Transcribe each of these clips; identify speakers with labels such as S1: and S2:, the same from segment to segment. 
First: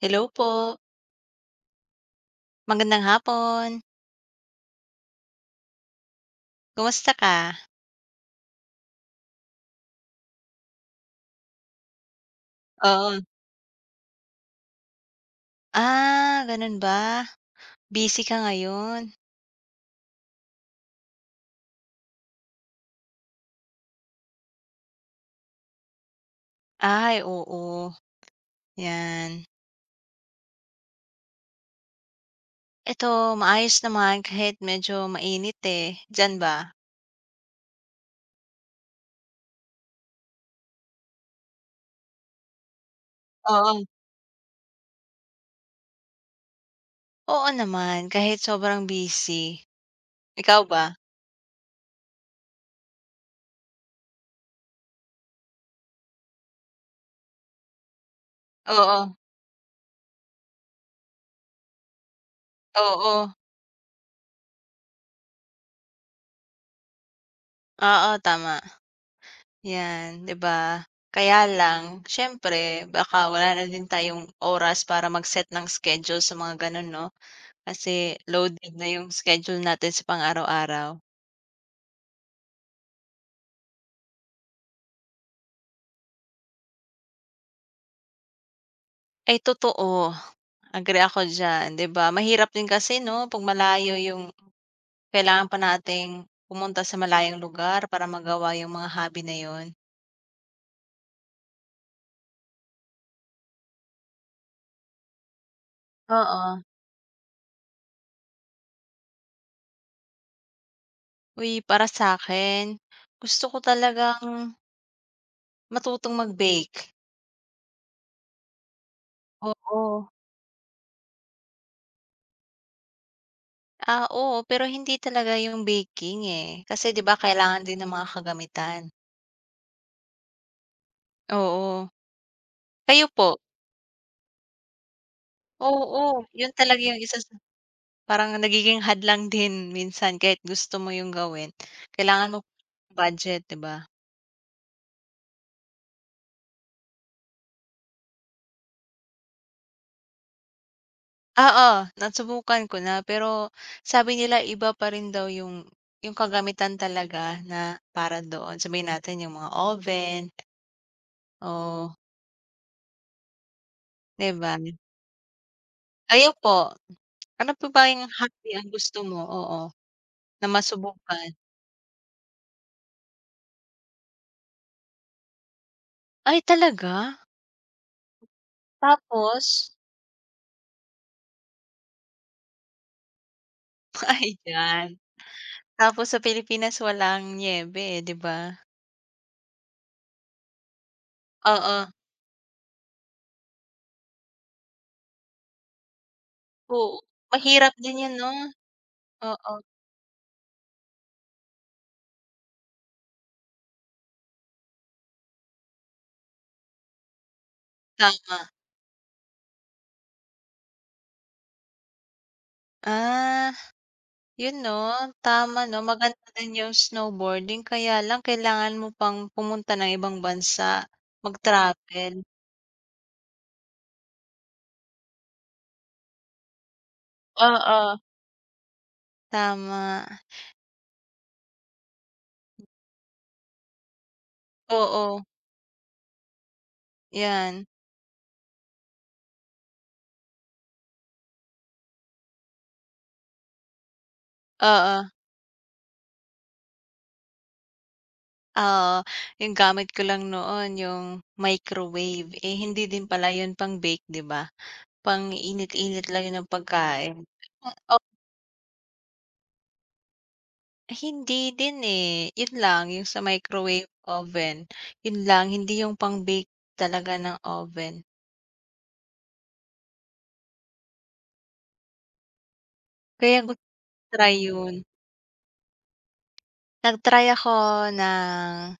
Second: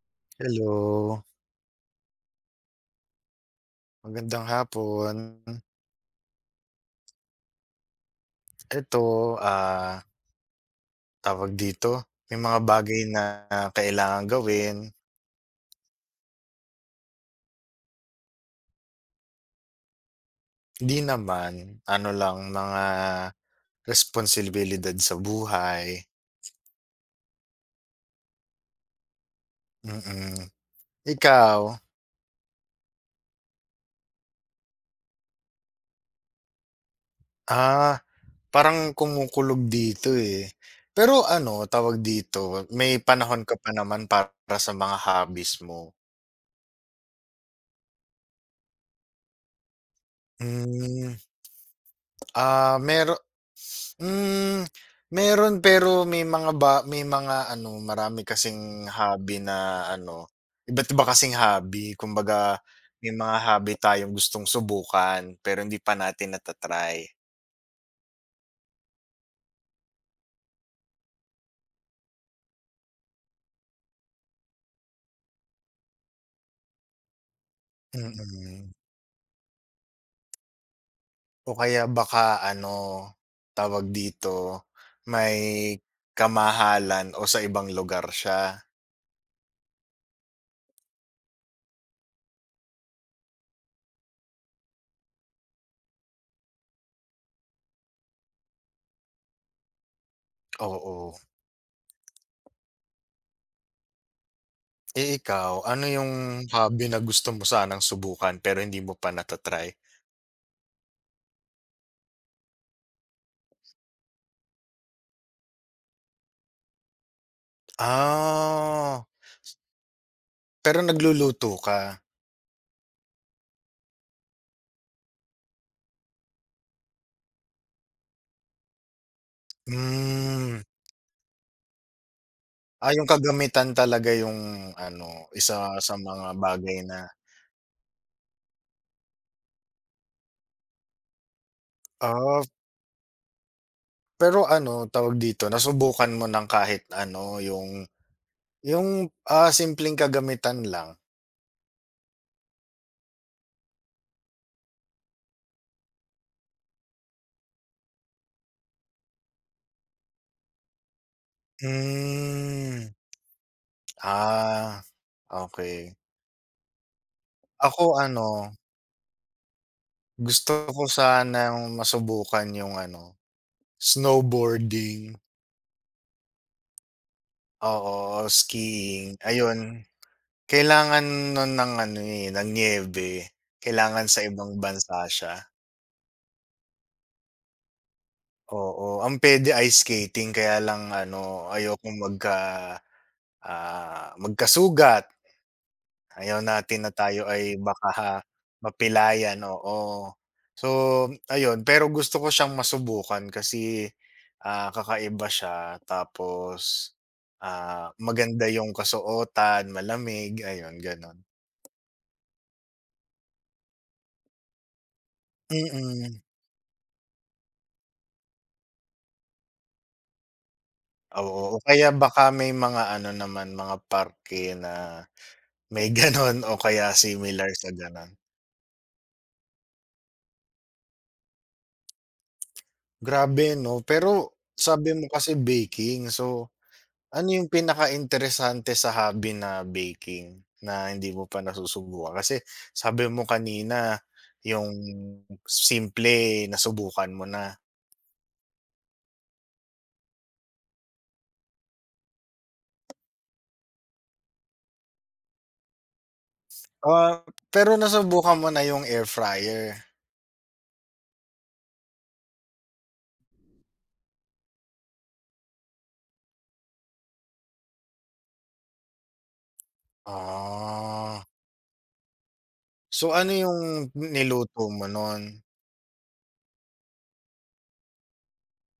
S1: Hello po,
S2: Hello,
S1: magandang hapon.
S2: magandang hapon.
S1: Kumusta ka?
S2: Eto, tawag dito, may mga bagay
S1: Oo.
S2: na kailangang gawin,
S1: Ah, ganun ba? Busy ka ngayon?
S2: hindi naman, ano lang mga responsibilidad sa buhay,
S1: Ay, oo, 'yan.
S2: mm. Ikaw?
S1: Eto, maayos naman kahit medyo mainit, eh, diyan ba?
S2: Ah, parang kumukulog dito, eh. Pero ano, tawag dito, may panahon ka pa
S1: Oo.
S2: naman para sa mga hobbies mo.
S1: Oo naman, kahit sobrang busy. Ikaw ba?
S2: Hmm, ah, mer Hmm, meron pero may mga ano, marami kasing
S1: Oo,
S2: hobby na ano, iba't iba kasing hobby. Kumbaga may
S1: oo,
S2: mga hobby tayong gustong subukan pero hindi pa natin nata-try.
S1: oo, tama, 'yan, 'di ba? Kaya lang siyempre baka wala na din tayong oras para mag-set ng schedule sa mga gano'n 'no? Kasi
S2: Mm.
S1: loaded na yung schedule natin sa pang-araw-araw.
S2: O kaya baka ano, tawag dito, may kamahalan o sa ibang lugar siya.
S1: Ay totoo, agree ako diyan, 'di ba? Mahirap din kasi 'no 'pag malayo yung kailangan pa nating pumunta sa malayong lugar para magawa yung mga hobby na yun.
S2: Oo. Eh, ikaw, ano yung
S1: Oo.
S2: hobby na gusto mo sanang subukan pero hindi mo pa nata-try?
S1: Uy, para sa'kin, gusto ko talagang matutong mag-bake.
S2: Ah.
S1: Oo.
S2: Pero nagluluto ka?
S1: Ah, oo, pero hindi talaga yung baking, eh, kasi 'di ba kailangan din ng mga kagamitan.
S2: Hmm,
S1: Oo. Kayo
S2: yung
S1: po?
S2: kagamitan talaga yung ano, isa sa
S1: Oo,
S2: mga
S1: yun
S2: bagay
S1: talaga
S2: na
S1: yung isa sa parang nagiging hadlang din minsan kahit gusto mo yung gawin, kailangan mo
S2: ah,
S1: budget, 'di ba?
S2: pero ano, tawag dito, nasubukan mo ng kahit ano, yung, ah, simpleng kagamitan lang?
S1: Oo, nasubukan ko na pero sabi nila iba pa rin daw yung kagamitan talaga na para doon, sabihin natin yung mga oven o
S2: Hmm,
S1: 'di ba?
S2: ah, okey.
S1: Kayo po, ano pa ba
S2: Ako
S1: yung hobby
S2: ano,
S1: ang gusto mo? Oo, na
S2: gusto ko
S1: masubukan?
S2: sanang masubukan yung ano, snowboarding,
S1: Ay talaga?
S2: oo, skiing, ayun.
S1: Tapos?
S2: Kailangan nun ng ano, eh, ng niyebe, kailangan sa ibang bansa
S1: Ayan.
S2: siya,
S1: Tapos sa Pilipinas walang niyebe, eh, 'di ba?
S2: oo. Ang pwede ice skating kaya lang ano,
S1: Oo.
S2: ayokong magka, magkasugat, ayaw natin na
S1: Oo,
S2: tayo ay
S1: mahirap din 'yun
S2: baka
S1: 'no?
S2: mapilayan,
S1: Oo,
S2: oo. So ayun, pero gusto ko siyang masubukan kasi, kakaiba siya tapos, maganda
S1: tama.
S2: yung kasuotan, malamig, ayun gano'n.
S1: Ah, 'yun 'no, tama 'no,
S2: Mm.
S1: maganda din 'yung snowboarding kaya lang kailangan mo pang pumunta ng ibang bansa,
S2: Oo, o kaya
S1: mag-travel.
S2: baka may mga ano naman, mga parke na may gano'n o kaya similar sa
S1: Oo,
S2: gano'n.
S1: tama.
S2: Grabe 'no, pero sabi mo
S1: Oo,
S2: kasi baking, so ano yung
S1: 'yan.
S2: pinakainteresante sa hobby na baking na hindi mo pa nasusubukan? Kasi sabi mo kanina yung
S1: Oo,
S2: simple nasubukan mo na.
S1: oo, 'yung gamit ko lang noon 'yung microwave, eh, hindi din pala 'yun pang-bake, 'di ba? Pang-init-init lang 'yun ng pagkain.
S2: Ah, pero nasubukan mo na yung air fryer?
S1: Hindi din, eh. 'Yun lang, 'yung sa microwave oven, 'yun lang. Hindi 'yung pang-bake talaga ng oven.
S2: Ah, so ano
S1: Kaya
S2: yung
S1: gusto ko try
S2: niluto
S1: 'yun.
S2: mo nun?
S1: Nag-try ako ng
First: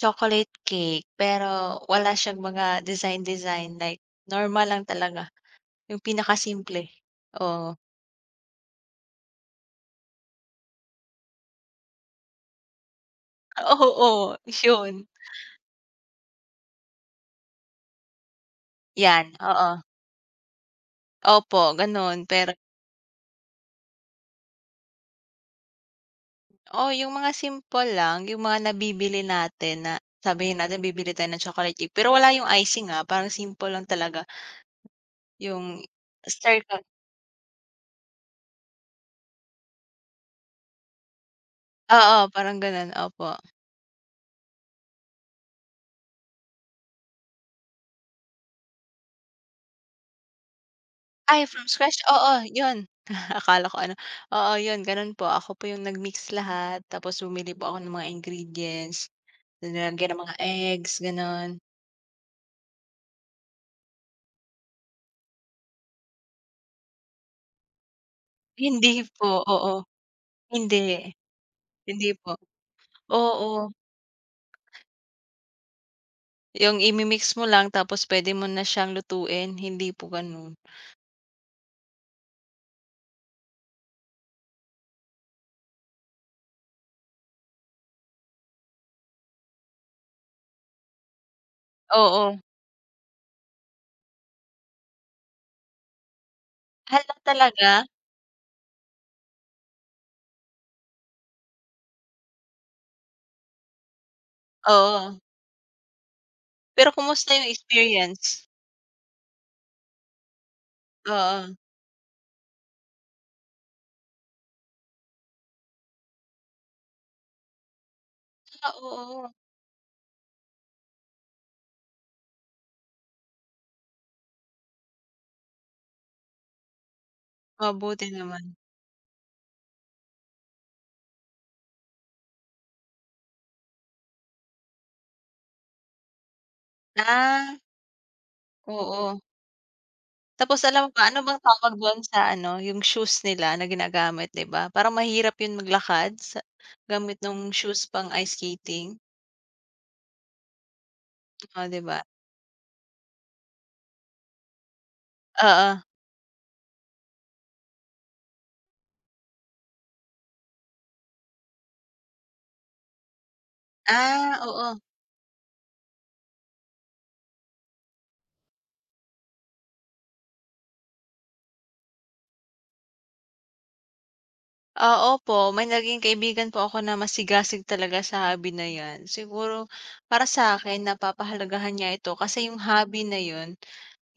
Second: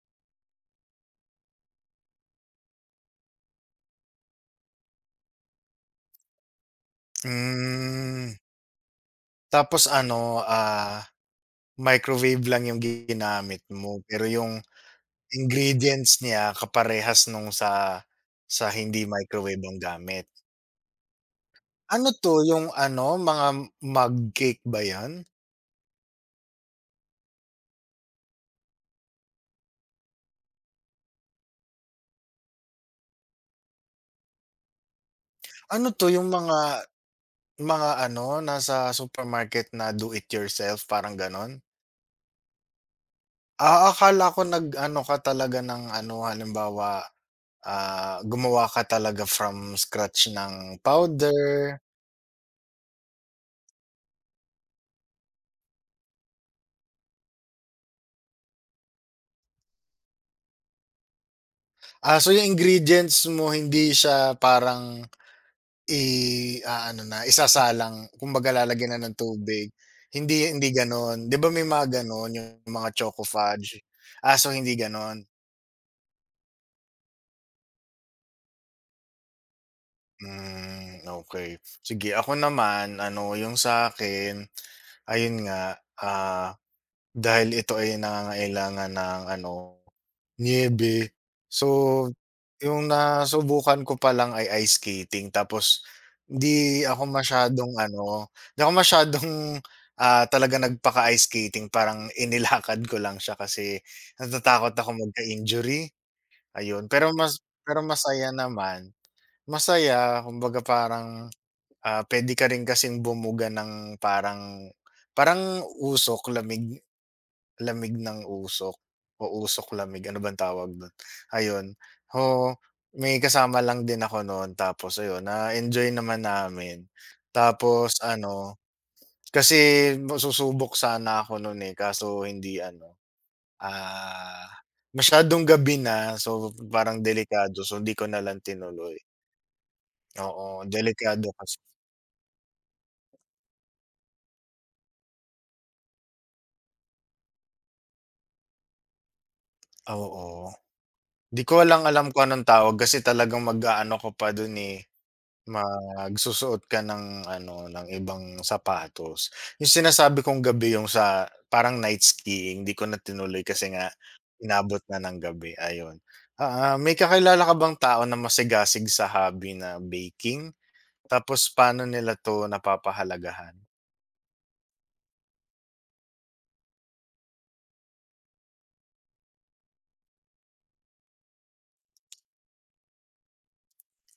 S1: chocolate cake, pero wala siyang mga design-design, like normal lang talaga, 'yung pinakasimple. Oo.
S2: Hmm. Tapos ano, ah, microwave lang yung ginamit
S1: Oo,
S2: mo, pero
S1: oo,
S2: yung
S1: 'yun.
S2: ingredients niya kaparehas nung sa hindi
S1: 'Yan,
S2: microwave ang
S1: oo.
S2: gamit.
S1: Opo,
S2: Ano
S1: gano'n,
S2: 'to,
S1: pero
S2: yung ano, mga mug cake ba 'yan?
S1: oo, yung mga simple lang, yung mga nabibili natin na sabihin natin bibili tayo ng chocolate cake, pero wala yung icing, ah, parang simple lang talaga yung
S2: Ano 'to, yung mga
S1: circle,
S2: mga ano, nasa supermarket na do it yourself, parang gano'n?
S1: oo, parang gano'n, opo.
S2: Ah, akala ko nag-ano ka talaga ng ano, halimbawa, gumawa ka talaga from scratch ng
S1: Ay,
S2: powder.
S1: from scratch, oo, yun. Akala ko ano, oo, yun gano'n po. Ako po yung nag-mix lahat tapos bumili po ako ng mga ingredients, nilagyan ng mga eggs, gano'n.
S2: Ah, so yung ingredients mo hindi siya parang i-aano na, isasalang kumbaga
S1: Hindi
S2: lalagyan na ng
S1: po,
S2: tubig,
S1: oo,
S2: hindi hindi
S1: hindi,
S2: gano'n. 'Di ba may mga
S1: hindi po.
S2: gano'n yung mga choco
S1: Oo,
S2: fudge? Ah, so hindi gano'n?
S1: yung imimix mo lang tapos pwede mo na siyang lutuin, hindi po gano'n.
S2: Hmm, okey. Sige ako naman ano yung sa'kin, ayun nga, ah, dahil ito ay nangangailangan ng ano niyebe. So,
S1: Oo.
S2: yung nasubukan ko pa lang ay ice skating tapos hindi ako
S1: Hala talaga?
S2: masyadong ano, hindi ako masyadong, talaga nagpaka-ice skating parang inilakad ko lang siya kasi natatakot ako
S1: Oo.
S2: magka-injury, ayun.
S1: Pero
S2: Pero
S1: kumusta
S2: mas
S1: yung
S2: pero masaya
S1: experience?
S2: naman, masaya kumbaga parang,
S1: Oo.
S2: puwede ka rin kasing bumuga ng parang parang usok, lamig. Lamig ng
S1: Ah,
S2: usok o
S1: oo.
S2: usok-lamig, ano bang tawag dun? Ayun, ho may kasama lang din ako noon tapos ayun, na-enjoy naman namin. Tapos
S1: Mabuti naman.
S2: ano, kasi susubok sana ako noon eh, kaso hindi ano, ah, masyadong gabi na so parang
S1: Ah,
S2: delikado so hindi ko nalang tinuloy.
S1: oo.
S2: Oo,
S1: Tapos alam mo ba, ano
S2: delikado
S1: bang
S2: kasi
S1: tawag dun sa ano, yung shoes nila na ginagamit, 'di ba? Parang mahirap yun maglakad sa gamit nung shoes pang ice skating.
S2: oo. Di ko
S1: Oh, 'di
S2: lang
S1: ba?
S2: alam kung anong tawag kasi talagang mag-aano ko pa dun, eh.
S1: Oo.
S2: Magsusuot ka ng ano, ng ibang sapatos. Yung sinasabi kong gabi yung sa parang night skiing, 'di ko na tinuloy kasi nga
S1: Ah, oo.
S2: inabot na ng gabi, ayun. Ah, may kakilala ka bang tao na masigasig sa hobby na baking? Tapos paano nila 'to napapahalagahan?
S1: Oo po, may naging kaibigan po ako na masigasig talaga sa hobby na 'yan. Siguro para sa'kin napapahalagahan niya ito kasi yung hobby na yun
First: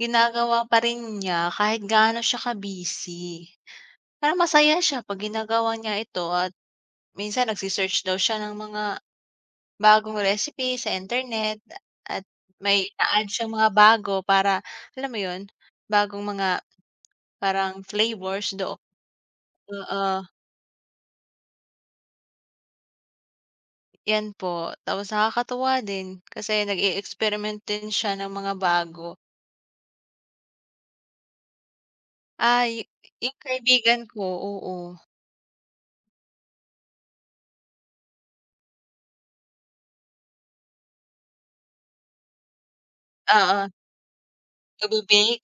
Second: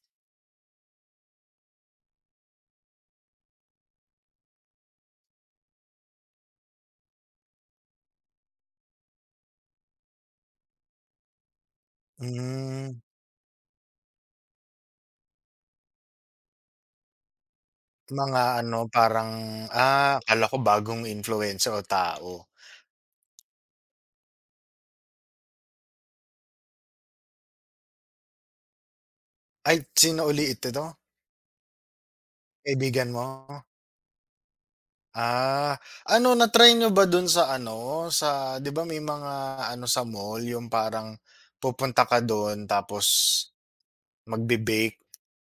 S1: ginagawa pa rin niya kahit gaano siya ka-busy. Parang masaya siya 'pag ginagawa niya ito at minsan nagse-search daw siya ng mga bagong recipe sa internet at may
S2: Hmm,
S1: ina-add siyang mga bago para alam mo 'yun, bagong mga parang
S2: mga
S1: flavors do
S2: ano, parang,
S1: oo,
S2: akala ko bagong influencer o tao.
S1: 'yan po. Tapos nakakatuwa din kasi nag-e-experiment din siya ng mga bago.
S2: Ay, sino uli ito? 'To?
S1: Ay,
S2: Kaibigan mo?
S1: 'yung kaibigan ko oo.
S2: Ah, ano na-try nyo ba dun sa ano, sa 'di ba may mga ano sa mall yung parang pupunta ka dun tapos
S1: Oo,
S2: magbe-bake?
S1: nagbe-bake.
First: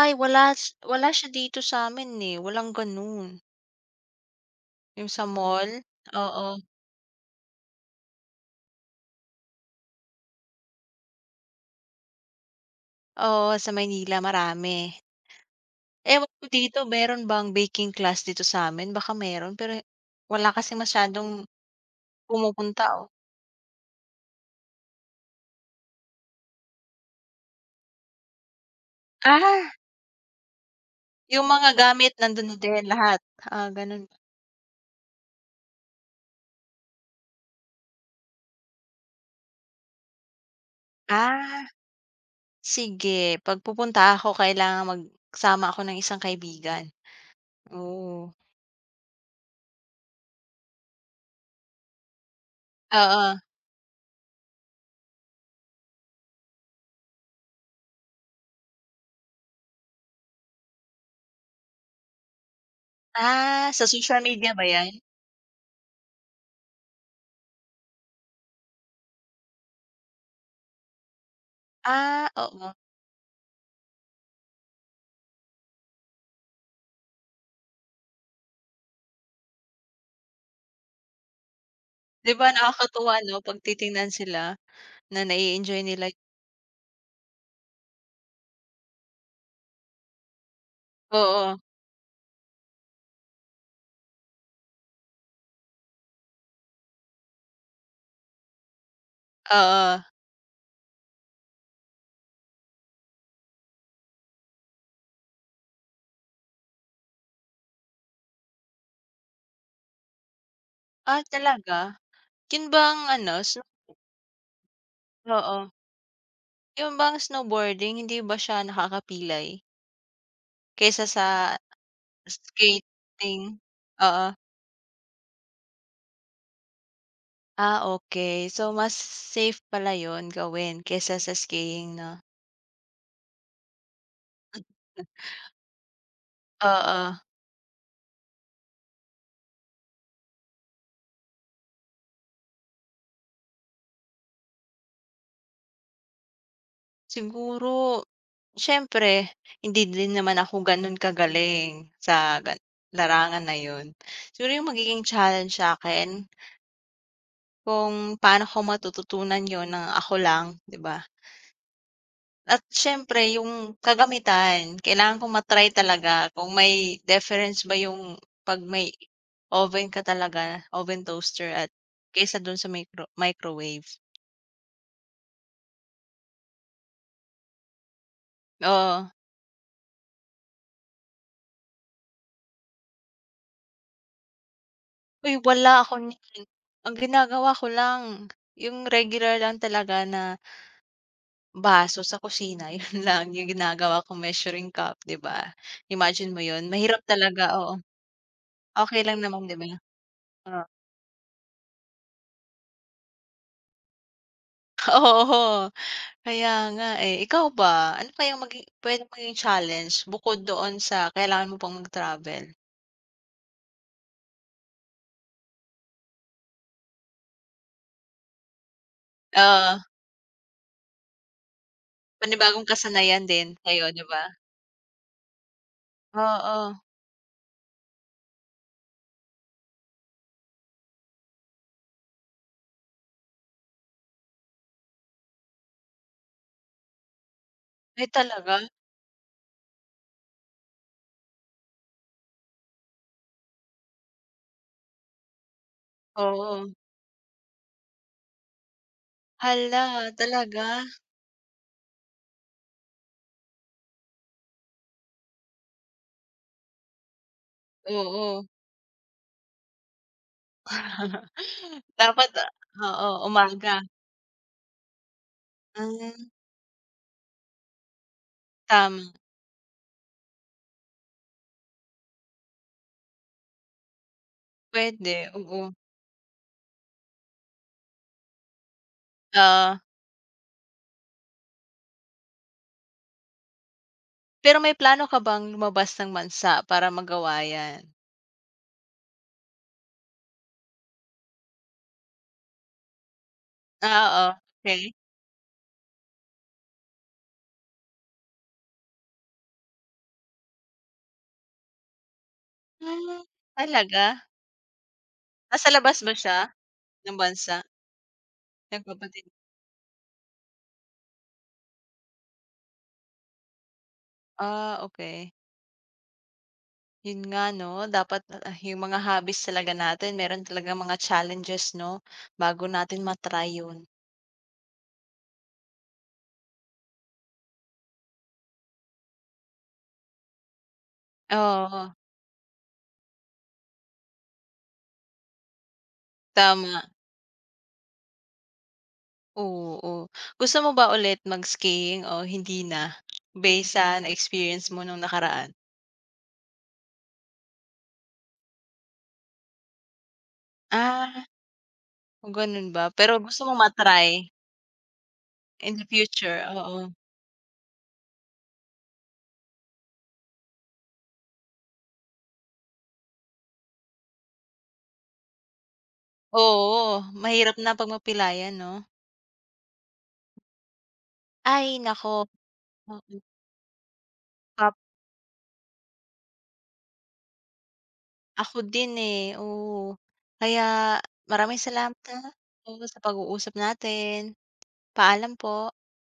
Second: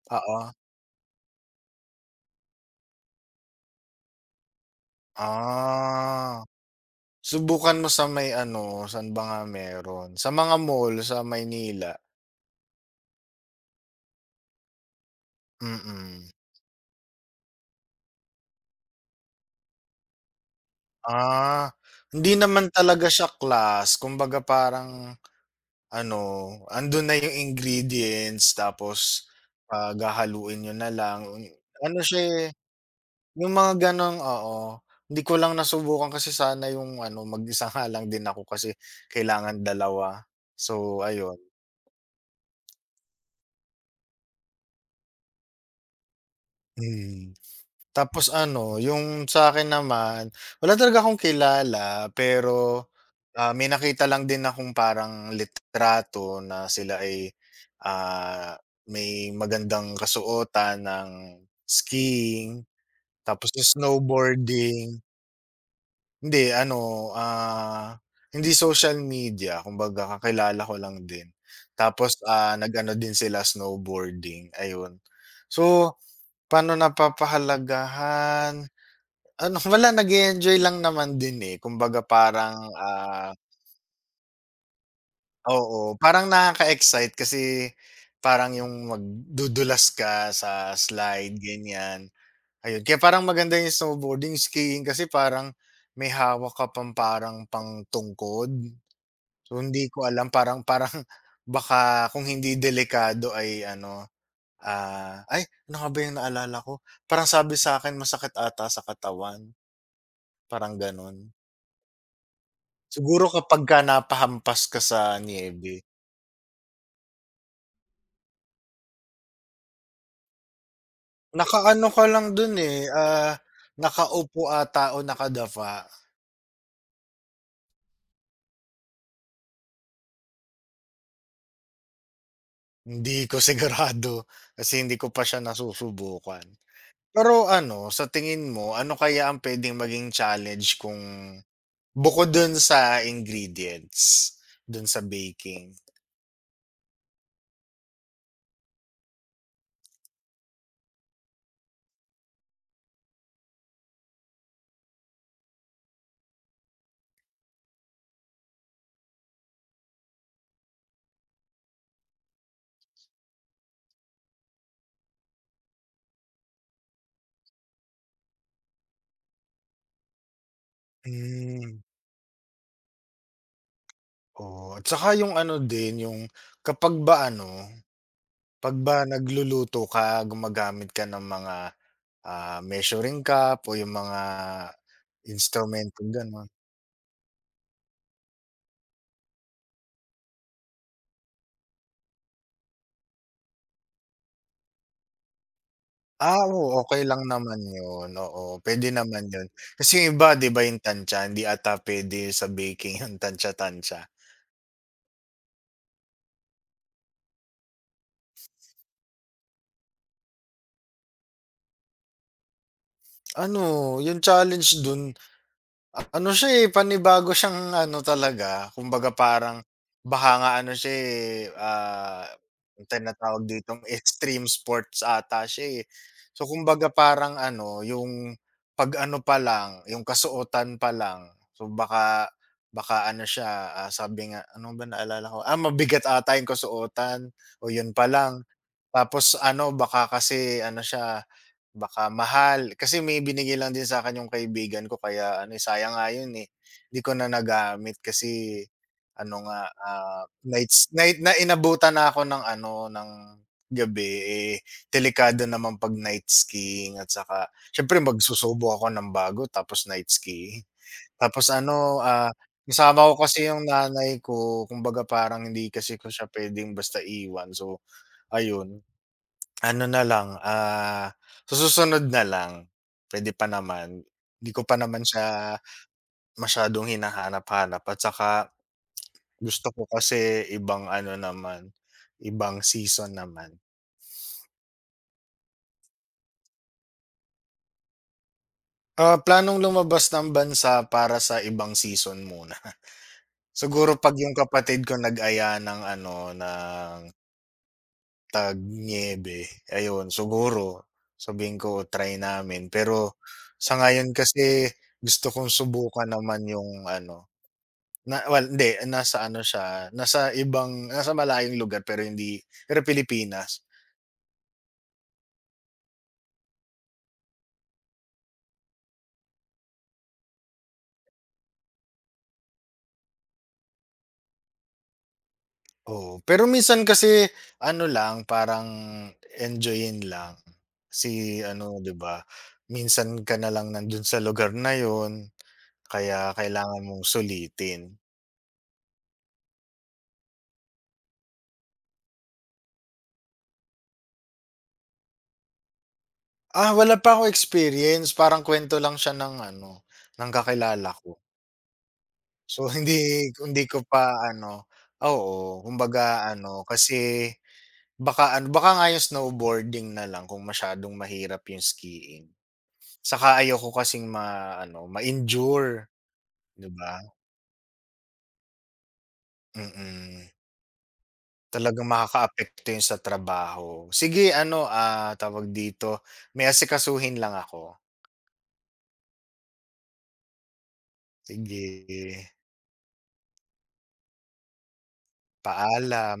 S1: Ay
S2: Oo.
S1: wala siya dito sa amin eh, walang gano'n. Yung sa mall, hmm.
S2: Ah,
S1: Oo.
S2: subukan mo sa may ano, saan ba nga meron? Sa mga mall sa Maynila.
S1: Oo, sa Maynila marami. Ewan
S2: Mm.
S1: ko dito meron bang baking class dito sa amin? Baka meron pero wala kasi masyadong
S2: Ah, hindi naman
S1: pumupunta, oh.
S2: talaga siya class kumbaga parang ano, andun na yung ingredients tapos,
S1: Ah,
S2: hahaluin niyo na lang.
S1: yung mga
S2: Ano
S1: gamit
S2: siya,
S1: nandun
S2: eh
S1: na din lahat,
S2: yung
S1: ah,
S2: mga
S1: gano'n.
S2: gano'ng oo. Hindi ko lang nasubukan kasi sana yung ano, mag-isa nga lang din ako kasi kailangan dalawa. So, ayun.
S1: Ah, sige 'pag pupunta ako kailangan magsama ako ng isang kaibigan.
S2: Mm.
S1: Oo,
S2: Tapos ano, yung sa'kin naman, wala talaga akong kilala pero,
S1: oo.
S2: may nakita lang din akong parang litrato na sila ay, ah, may magandang kasuotan ng skiing tapos
S1: Ah, sa social media ba 'yan?
S2: snowboarding. Hindi ano, ah, hindi social media kumbaga kakilala ko lang din. Tapos,
S1: Ah, oo.
S2: nag-ano din sila snowboarding, ayun. So, paano napapahalagahan? Ano wala nag-e-enjoy lang naman din, eh, kumbaga
S1: 'Di ba
S2: parang,
S1: nakakatuwa
S2: ah
S1: 'no 'pag titingnan sila na na-e-enjoy
S2: oo,
S1: nila
S2: parang nakaka-excite kasi parang yung magdudulas ka sa slide
S1: oo,
S2: ganyan, ayun. Kaya parang maganda yung snowboarding, skiing kasi parang may hawak ka pang parang pangtungkod. So, hindi
S1: oo.
S2: ko alam parang parang baka kung hindi delikado ay ano, ay ano nga ba yung naalala ko? Parang sabi sa akin masakit ata sa katawan, parang
S1: Ah,
S2: gano'n.
S1: talaga? Yun bang
S2: Siguro
S1: ano
S2: kapag kapagka napahampas ka sa
S1: oo,
S2: niyebe.
S1: yun bang snowboarding hindi ba siya nakakapilay kaysa sa
S2: Nakaano ka lang dun, eh, ah,
S1: skating? Oo.
S2: nakaupo ata o nakadapa.
S1: Ah, okey. So, mas safe pala yun gawin kaysa sa skiing 'no?
S2: Hindi ko sigurado kasi hindi ko pa siya nasusubukan.
S1: Oo,
S2: Pero ano, sa tingin mo, ano kaya ang puwedeng maging challenge kung bukod dun sa ingredients, dun sa baking.
S1: siguro siyempre, hindi din naman ako gano'n kagaling sa larangan na 'yun. Siguro yung magiging challenge sa akin kung paano ko matututunan yon ng ako lang, 'di ba? At siyempre yung kagamitan, kailangan ko matry talaga kung may difference ba yung 'pag may oven ka talaga, oven toaster at
S2: Hmm.
S1: kaysa do'n sa microwave.
S2: Oo, at saka yung ano din, yung kapag ba ano, 'pag ba
S1: Oo.
S2: nagluluto ka, gumagamit ka ng mga, measuring cup o yung mga
S1: Uy, wala ako
S2: instrumentong
S1: niyan.
S2: gano'n.
S1: Ang ginagawa ko lang yung regular lang talaga na baso sa kusina, yun lang yung ginagawa kong measuring cup, 'di ba? Imagine
S2: Ah,
S1: mo yun,
S2: oo,
S1: mahirap
S2: okey lang
S1: talaga,
S2: naman
S1: oo.
S2: yun, oo, puwede
S1: Okay lang
S2: naman yun.
S1: naman, 'di ba?
S2: Kasi yung iba 'di ba
S1: Ah, oo.
S2: yung tantsa, hindi ata puwede sa baking yung tantsa-tantsa.
S1: Oo, kaya nga, eh. Ikaw ba, ano kaya puwedeng maging challenge bukod doon sa kailangan mo pang mag-travel?
S2: Ano, yung challenge dun a ano siya, eh, panibago siyang ano talaga, kumbaga parang
S1: Oo,
S2: baka nga ano siya, eh,
S1: panibagong
S2: ang
S1: kasanayan
S2: tinatawag
S1: din
S2: ditong
S1: kayo, 'di ba?
S2: extreme sports ata siya, eh. So,
S1: Oo.
S2: kumbaga parang ano, yung 'pag ano pa lang, yung kasuotan pa lang, so baka baka ano siya, ah, sabi nga ano ba naalala ko, mabigat ata yung kasuotan o yun pa
S1: Ay,
S2: lang.
S1: talaga?
S2: Tapos ano, baka kasi ano siya baka mahal, kasi may binigay lang din sa sa'kin yung kaibigan ko kaya ano, eh, sayang nga yun, eh,
S1: Oo.
S2: 'di ko na nagamit kasi ano nga,
S1: Hala, talaga?
S2: nights night na inabutan na ako ng ano, ng gabi, eh, delikado naman 'pag night skiing at saka siyempre
S1: Oo.
S2: magsusubo ako ng bago tapos night skiing. Tapos ano, ah,
S1: Dapat, ah
S2: kasama ko
S1: oo,
S2: kasi yung
S1: umaga.
S2: nanay ko kumbaga parang hindi kasi ko siya
S1: Hmm,
S2: puwedeng basta iwan so ayun.
S1: tama.
S2: Ano na lang, ah, sa susunod na lang, pwede pa naman. Hindi ko pa naman
S1: Puwede,
S2: siya
S1: oo.
S2: masyadong hinahanap-hanap at saka gusto
S1: Ah,
S2: ko kasi ibang ano naman, ibang season naman.
S1: pero may plano ka bang lumabas ng bansa para magawa 'yan?
S2: Ah, planong lumabas ng bansa para sa ibang season muna. Siguro
S1: Ah,
S2: 'pag yung
S1: oo,
S2: kapatid
S1: okey.
S2: ko nag-aya ng ano, ng tag niebe, ayun siguro sabihin ko try namin. Pero
S1: Hmm,
S2: sa
S1: talaga?
S2: ngayon kasi gusto kong
S1: Nasa labas
S2: subukan
S1: ba siya
S2: naman yung
S1: ng
S2: ano
S1: bansa,
S2: na well, hindi,
S1: ng kapatid?
S2: nasa ano siya, nasa ibang nasa malayong lugar pero hindi pero Pilipinas.
S1: Ah, okey. 'Yun nga 'no, dapat, ah, yung mga hobbies talaga natin meron talagang mga challenges 'no, bago natin ma-try 'yun.
S2: Oo, pero minsan kasi ano lang, parang enjoyin lang. Si ano,
S1: Oo,
S2: 'di ba, minsan ka na lang nandun sa lugar na yon kaya kailangan
S1: tama.
S2: mong sulitin.
S1: Oo. Gusto mo ba ulit mag-skiing o hindi na, base sa na-experience mo nung nakaraan?
S2: Ah, wala pa ako experience, parang kwento lang siya ng ano, ng kakilala ko.
S1: Ah. Oh,
S2: So,
S1: ganun ba? Pero
S2: hindi
S1: gusto mong
S2: hindi ko
S1: ma-try
S2: pa ano oo,
S1: in the
S2: kumbaga
S1: future,
S2: ano,
S1: oo.
S2: kasi baka ano, baka nga yung snowboarding na lang kung masyadong mahirap yung skiing. Saka ayoko kasing ma-ano, ma-injure, 'di ba?
S1: Oo, mahirap na 'pag mapilayan 'no?
S2: Mm.
S1: Ay
S2: Talagang
S1: naku,
S2: makakaapekto yun sa
S1: mm,
S2: trabaho. Sige ano,
S1: pap
S2: tawag dito, may asikasuhin lang ako.
S1: ako din, eh, oo. Kaya maraming salamat,
S2: Sige,
S1: ah, oo, sa pag-uusap natin. Paalam po.
S2: paalam.